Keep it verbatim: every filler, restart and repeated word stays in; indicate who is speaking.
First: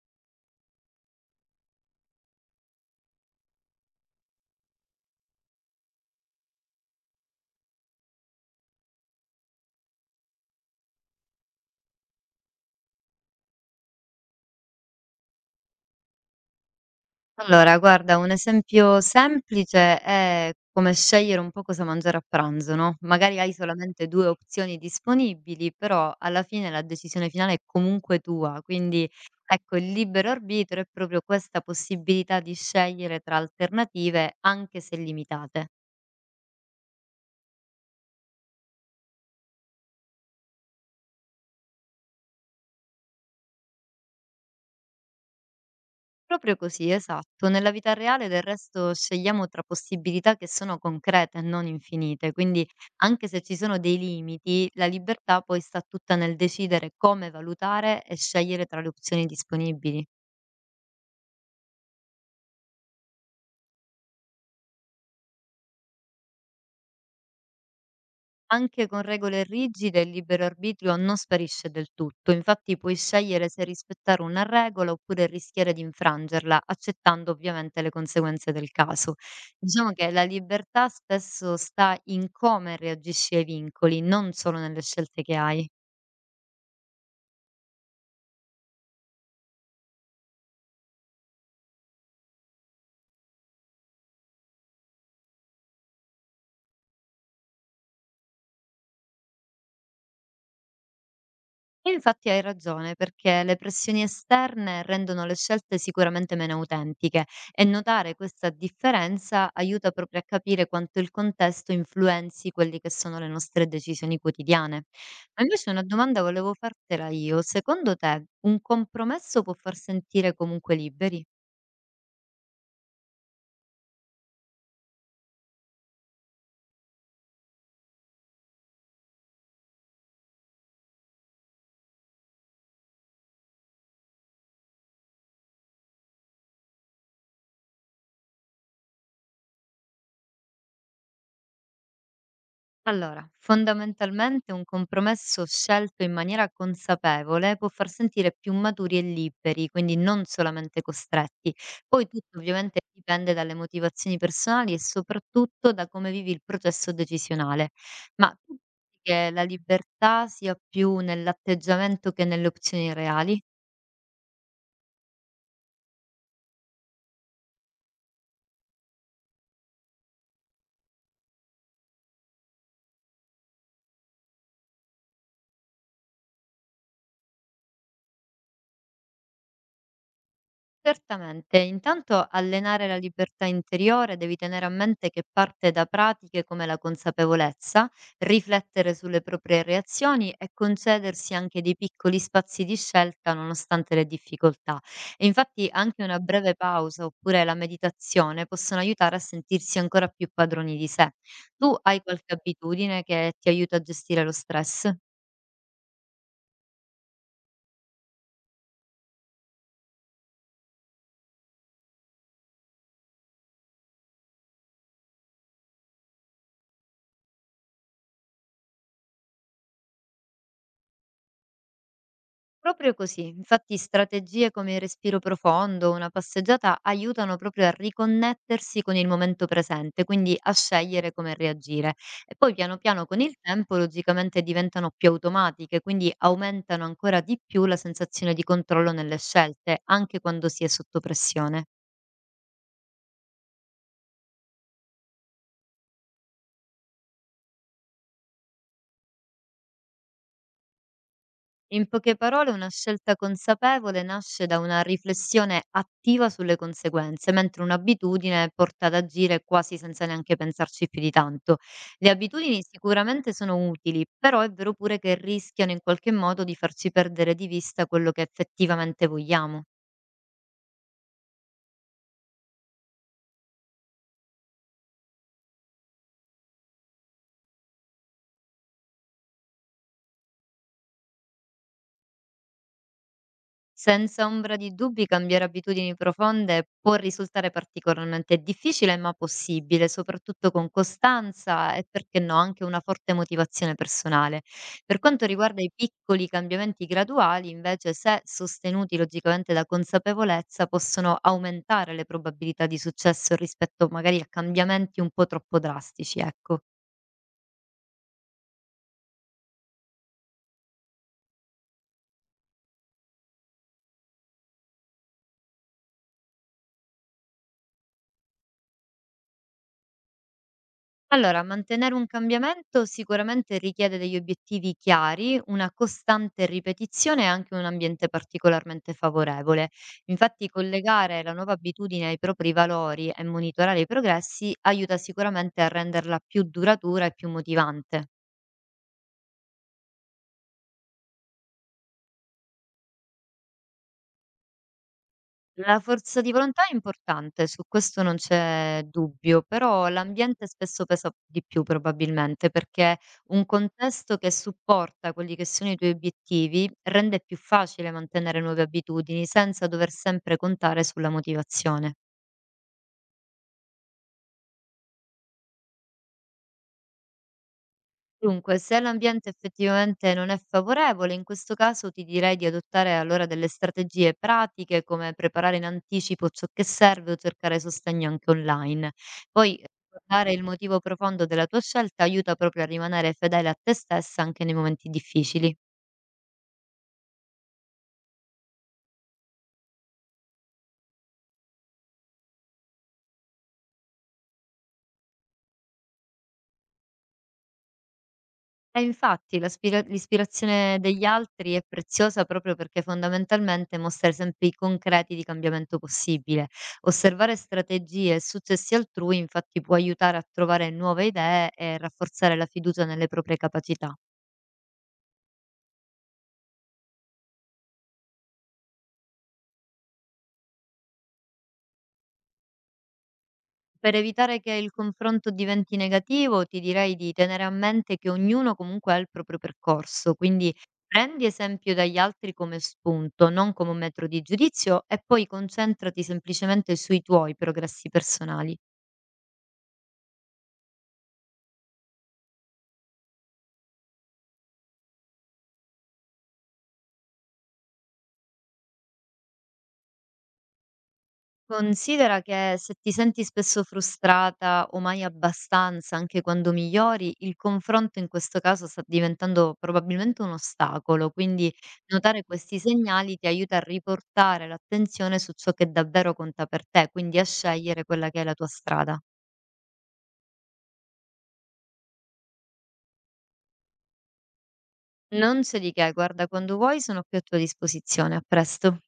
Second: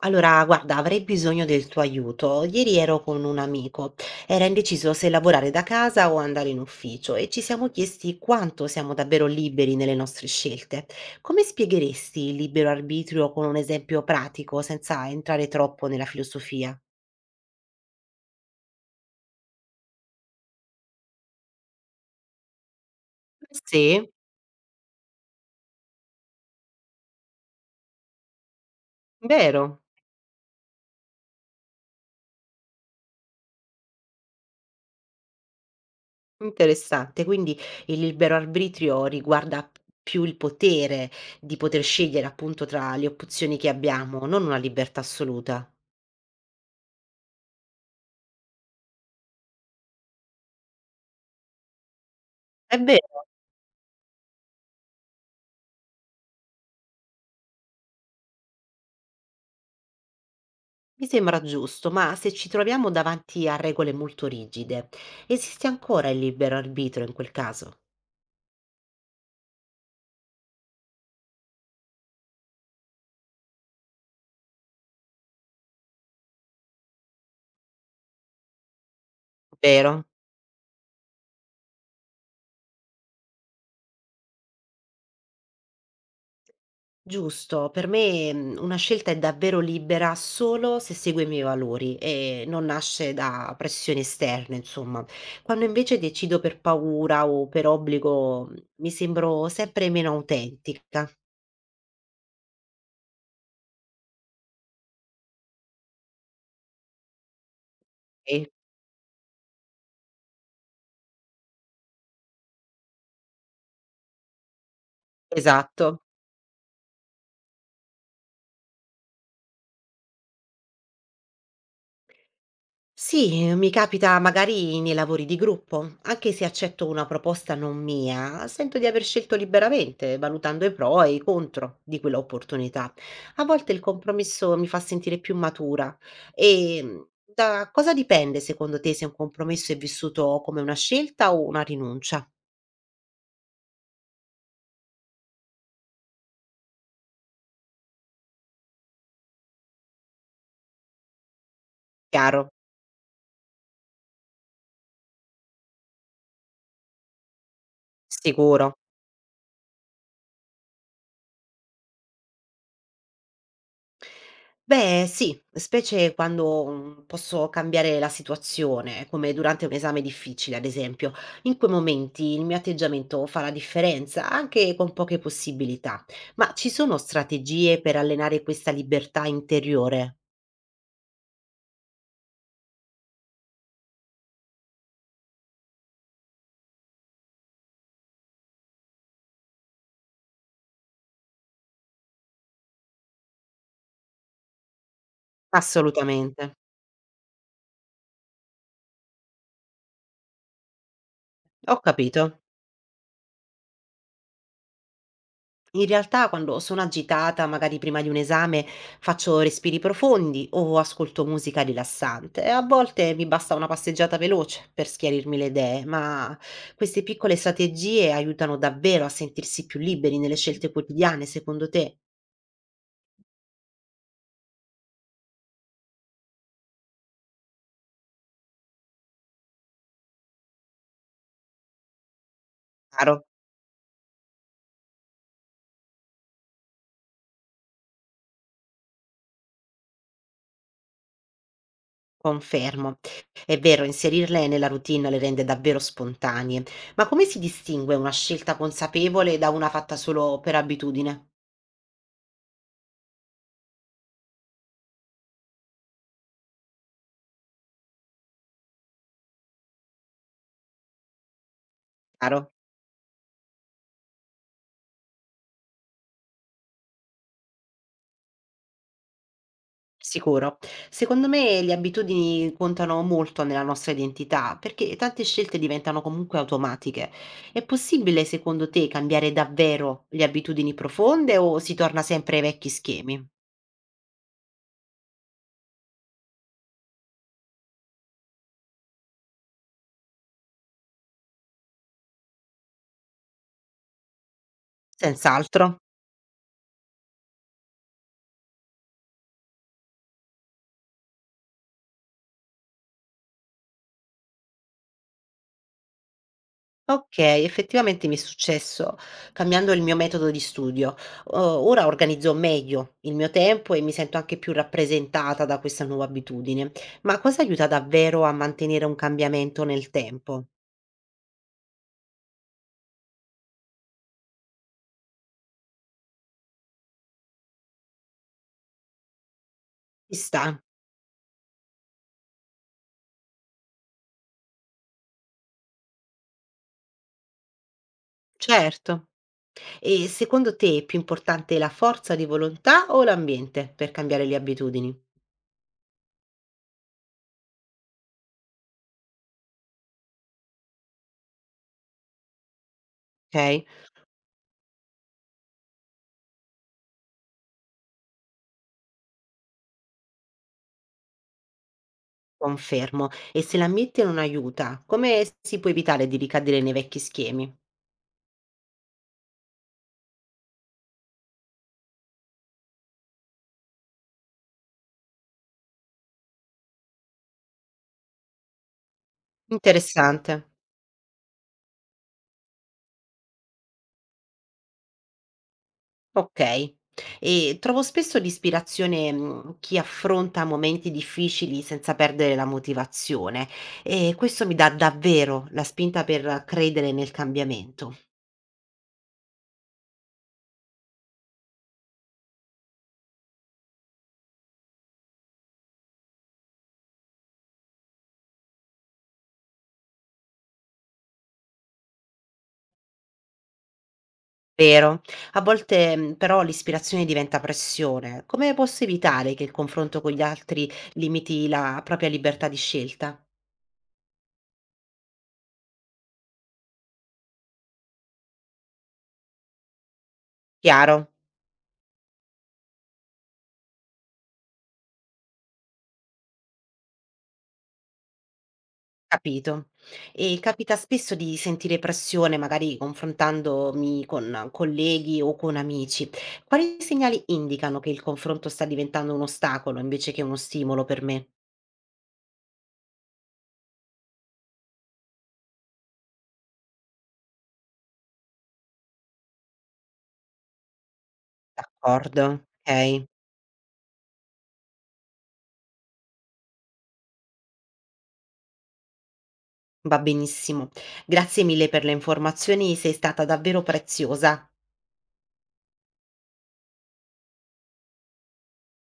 Speaker 1: Allora, guarda, avrei bisogno del tuo aiuto. Ieri ero con un amico, era indeciso se lavorare da casa o andare in ufficio e ci siamo chiesti quanto siamo davvero liberi nelle nostre scelte. Come spiegheresti il libero arbitrio con un esempio pratico, senza entrare troppo nella filosofia?
Speaker 2: Allora, guarda, un esempio semplice è come scegliere un po' cosa mangiare a pranzo, no, magari hai
Speaker 1: Sì,
Speaker 2: solamente due opzioni disponibili, però alla fine la decisione finale è comunque tua, quindi ecco,
Speaker 1: vero,
Speaker 2: il libero arbitrio è proprio questa possibilità di scegliere tra alternative, anche se limitate.
Speaker 1: interessante. Quindi il libero arbitrio riguarda più il potere di poter scegliere appunto tra le opzioni che abbiamo, non una libertà assoluta.
Speaker 2: Proprio così, esatto. Nella vita reale del resto scegliamo tra possibilità che sono concrete e non infinite, quindi
Speaker 1: È vero.
Speaker 2: anche se ci sono dei limiti, la libertà poi sta tutta nel decidere come valutare e scegliere tra le opzioni disponibili.
Speaker 1: Mi sembra giusto, ma se ci troviamo davanti a regole molto rigide, esiste ancora il libero arbitrio in quel caso?
Speaker 2: Anche con regole rigide, il libero arbitrio non sparisce del tutto, infatti puoi scegliere se rispettare una regola oppure rischiare di infrangerla, accettando ovviamente le conseguenze del caso. Diciamo
Speaker 1: Vero?
Speaker 2: che la libertà spesso sta in come reagisci ai vincoli, non solo nelle scelte che hai.
Speaker 1: Giusto, per me mm, una scelta è davvero libera solo se segue i miei valori e non nasce da pressioni esterne, insomma. Quando invece decido per paura o per obbligo, mm, mi sembro sempre meno autentica.
Speaker 2: E infatti hai ragione, perché le pressioni esterne rendono le scelte sicuramente meno autentiche e notare
Speaker 1: Sì,
Speaker 2: questa differenza aiuta proprio a capire quanto il contesto influenzi quelle che sono le nostre decisioni quotidiane. Ma invece una
Speaker 1: esatto.
Speaker 2: domanda volevo fartela io. Secondo te un compromesso può far sentire comunque liberi?
Speaker 1: Sì, mi capita magari nei lavori di gruppo, anche se accetto una proposta non mia, sento di aver scelto liberamente, valutando i pro e i contro di quell'opportunità. A volte il compromesso mi fa sentire più matura. E mm, Da cosa dipende secondo te se un compromesso è vissuto come una scelta o una rinuncia?
Speaker 2: Allora, fondamentalmente un compromesso scelto in maniera consapevole può far sentire più maturi e liberi, quindi non solamente costretti. Poi tutto
Speaker 1: Chiaro,
Speaker 2: ovviamente dipende dalle motivazioni personali e soprattutto da come vivi il processo decisionale. Ma tu
Speaker 1: sicuro.
Speaker 2: pensi che la libertà sia più nell'atteggiamento che nelle opzioni reali?
Speaker 1: Beh, sì, specie quando, mhmm, posso cambiare la situazione, come durante un esame difficile, ad esempio. In quei momenti il mio atteggiamento fa la differenza, anche con poche possibilità. Ma ci sono strategie per allenare questa libertà interiore?
Speaker 2: Certamente, intanto allenare la libertà interiore devi tenere a mente che parte da pratiche come la consapevolezza, riflettere sulle proprie reazioni e concedersi anche dei piccoli spazi di scelta nonostante le difficoltà. E infatti anche una breve
Speaker 1: Assolutamente.
Speaker 2: pausa oppure la meditazione possono aiutare a sentirsi ancora più padroni di sé. Tu
Speaker 1: Ho
Speaker 2: hai
Speaker 1: capito.
Speaker 2: qualche abitudine che ti aiuta a gestire lo stress?
Speaker 1: In realtà quando sono agitata, magari prima di un esame, faccio respiri profondi o ascolto musica rilassante. E a volte mi basta una passeggiata veloce per schiarirmi le idee, ma queste piccole strategie aiutano davvero a sentirsi più liberi nelle scelte quotidiane, secondo te?
Speaker 2: Proprio così, infatti strategie come il respiro profondo, o una passeggiata aiutano proprio a riconnettersi con il momento presente, quindi a scegliere come reagire. E poi piano piano con
Speaker 1: Chiaro,
Speaker 2: il tempo logicamente diventano più automatiche, quindi aumentano ancora di più la sensazione di controllo nelle scelte, anche quando si è sotto pressione.
Speaker 1: confermo. È vero, inserirle nella routine le rende davvero spontanee, ma come si distingue una scelta consapevole da una fatta solo per abitudine?
Speaker 2: In poche parole, una scelta consapevole nasce da una riflessione attiva sulle conseguenze, mentre un'abitudine porta ad agire quasi senza neanche pensarci più di tanto. Le
Speaker 1: Chiaro?
Speaker 2: abitudini sicuramente sono utili, però è vero pure che rischiano in qualche modo di farci perdere di vista quello che effettivamente vogliamo.
Speaker 1: Sicuro. Secondo me le abitudini contano molto nella nostra identità, perché tante scelte diventano comunque automatiche. È possibile, secondo te, cambiare davvero le abitudini profonde o si torna sempre ai vecchi schemi?
Speaker 2: Senza ombra di dubbi cambiare abitudini profonde può risultare particolarmente difficile, ma possibile, soprattutto con costanza e perché no, anche una forte motivazione personale. Per quanto riguarda i
Speaker 1: Senz'altro.
Speaker 2: piccoli cambiamenti graduali, invece, se sostenuti logicamente da consapevolezza, possono aumentare le probabilità di successo rispetto magari a cambiamenti un po' troppo drastici, ecco.
Speaker 1: Ok, effettivamente mi è successo cambiando il mio metodo di studio. O- ora organizzo meglio il mio tempo e mi sento anche più rappresentata da questa nuova abitudine. Ma cosa aiuta davvero a mantenere un cambiamento nel tempo?
Speaker 2: Allora, mantenere un cambiamento sicuramente richiede degli obiettivi chiari, una costante ripetizione e anche un ambiente particolarmente favorevole.
Speaker 1: Ci
Speaker 2: Infatti,
Speaker 1: sta?
Speaker 2: collegare la nuova abitudine ai propri valori e monitorare i progressi aiuta sicuramente a renderla più duratura e più motivante.
Speaker 1: Certo. E secondo te è più importante la forza di volontà o l'ambiente per cambiare le abitudini?
Speaker 2: La forza di volontà è importante, su questo non c'è dubbio, però l'ambiente spesso pesa di più probabilmente, perché un
Speaker 1: Okay,
Speaker 2: contesto che supporta quelli che sono i tuoi obiettivi rende più facile mantenere nuove abitudini senza dover sempre contare sulla motivazione.
Speaker 1: confermo. E se l'ambiente non aiuta, come si può evitare di ricadere nei vecchi schemi?
Speaker 2: Dunque, se l'ambiente effettivamente non è favorevole, in questo caso ti direi di adottare allora delle strategie pratiche come preparare in anticipo ciò che serve o cercare sostegno anche online. Poi eh,
Speaker 1: Interessante.
Speaker 2: ricordare il motivo profondo della tua scelta aiuta proprio a rimanere fedele a te stessa anche nei momenti difficili.
Speaker 1: Okay. E trovo spesso di ispirazione, mhmm, chi affronta momenti difficili senza perdere la motivazione e questo mi dà davvero la spinta per credere nel cambiamento.
Speaker 2: Eh infatti, la spira l'ispirazione degli altri è preziosa proprio perché fondamentalmente mostra esempi concreti di cambiamento possibile. Osservare strategie e successi altrui infatti può aiutare a trovare nuove idee e rafforzare la fiducia nelle proprie capacità.
Speaker 1: Vero. A volte, mhmm, però l'ispirazione diventa pressione. Come posso evitare che il confronto con gli altri limiti la propria libertà di scelta?
Speaker 2: Per evitare che il confronto diventi negativo, ti direi di tenere a mente che ognuno comunque ha il proprio percorso, quindi
Speaker 1: Chiaro,
Speaker 2: prendi esempio dagli altri come spunto, non come un metro di giudizio e poi concentrati semplicemente sui tuoi progressi personali.
Speaker 1: capito. E capita spesso di sentire pressione, magari confrontandomi con colleghi o con amici. Quali segnali indicano che il confronto sta diventando un ostacolo invece che uno stimolo per me?
Speaker 2: Considera che se ti senti spesso frustrata o mai abbastanza, anche quando migliori, il confronto in questo caso sta diventando probabilmente un ostacolo, quindi notare
Speaker 1: D'accordo,
Speaker 2: questi
Speaker 1: okay,
Speaker 2: segnali ti aiuta a riportare l'attenzione su ciò che davvero conta per te, quindi a scegliere quella che è la tua strada.
Speaker 1: va benissimo. Grazie mille per le informazioni, sei stata davvero preziosa.
Speaker 2: Non c'è di che, guarda, quando vuoi sono qui a tua disposizione, a presto.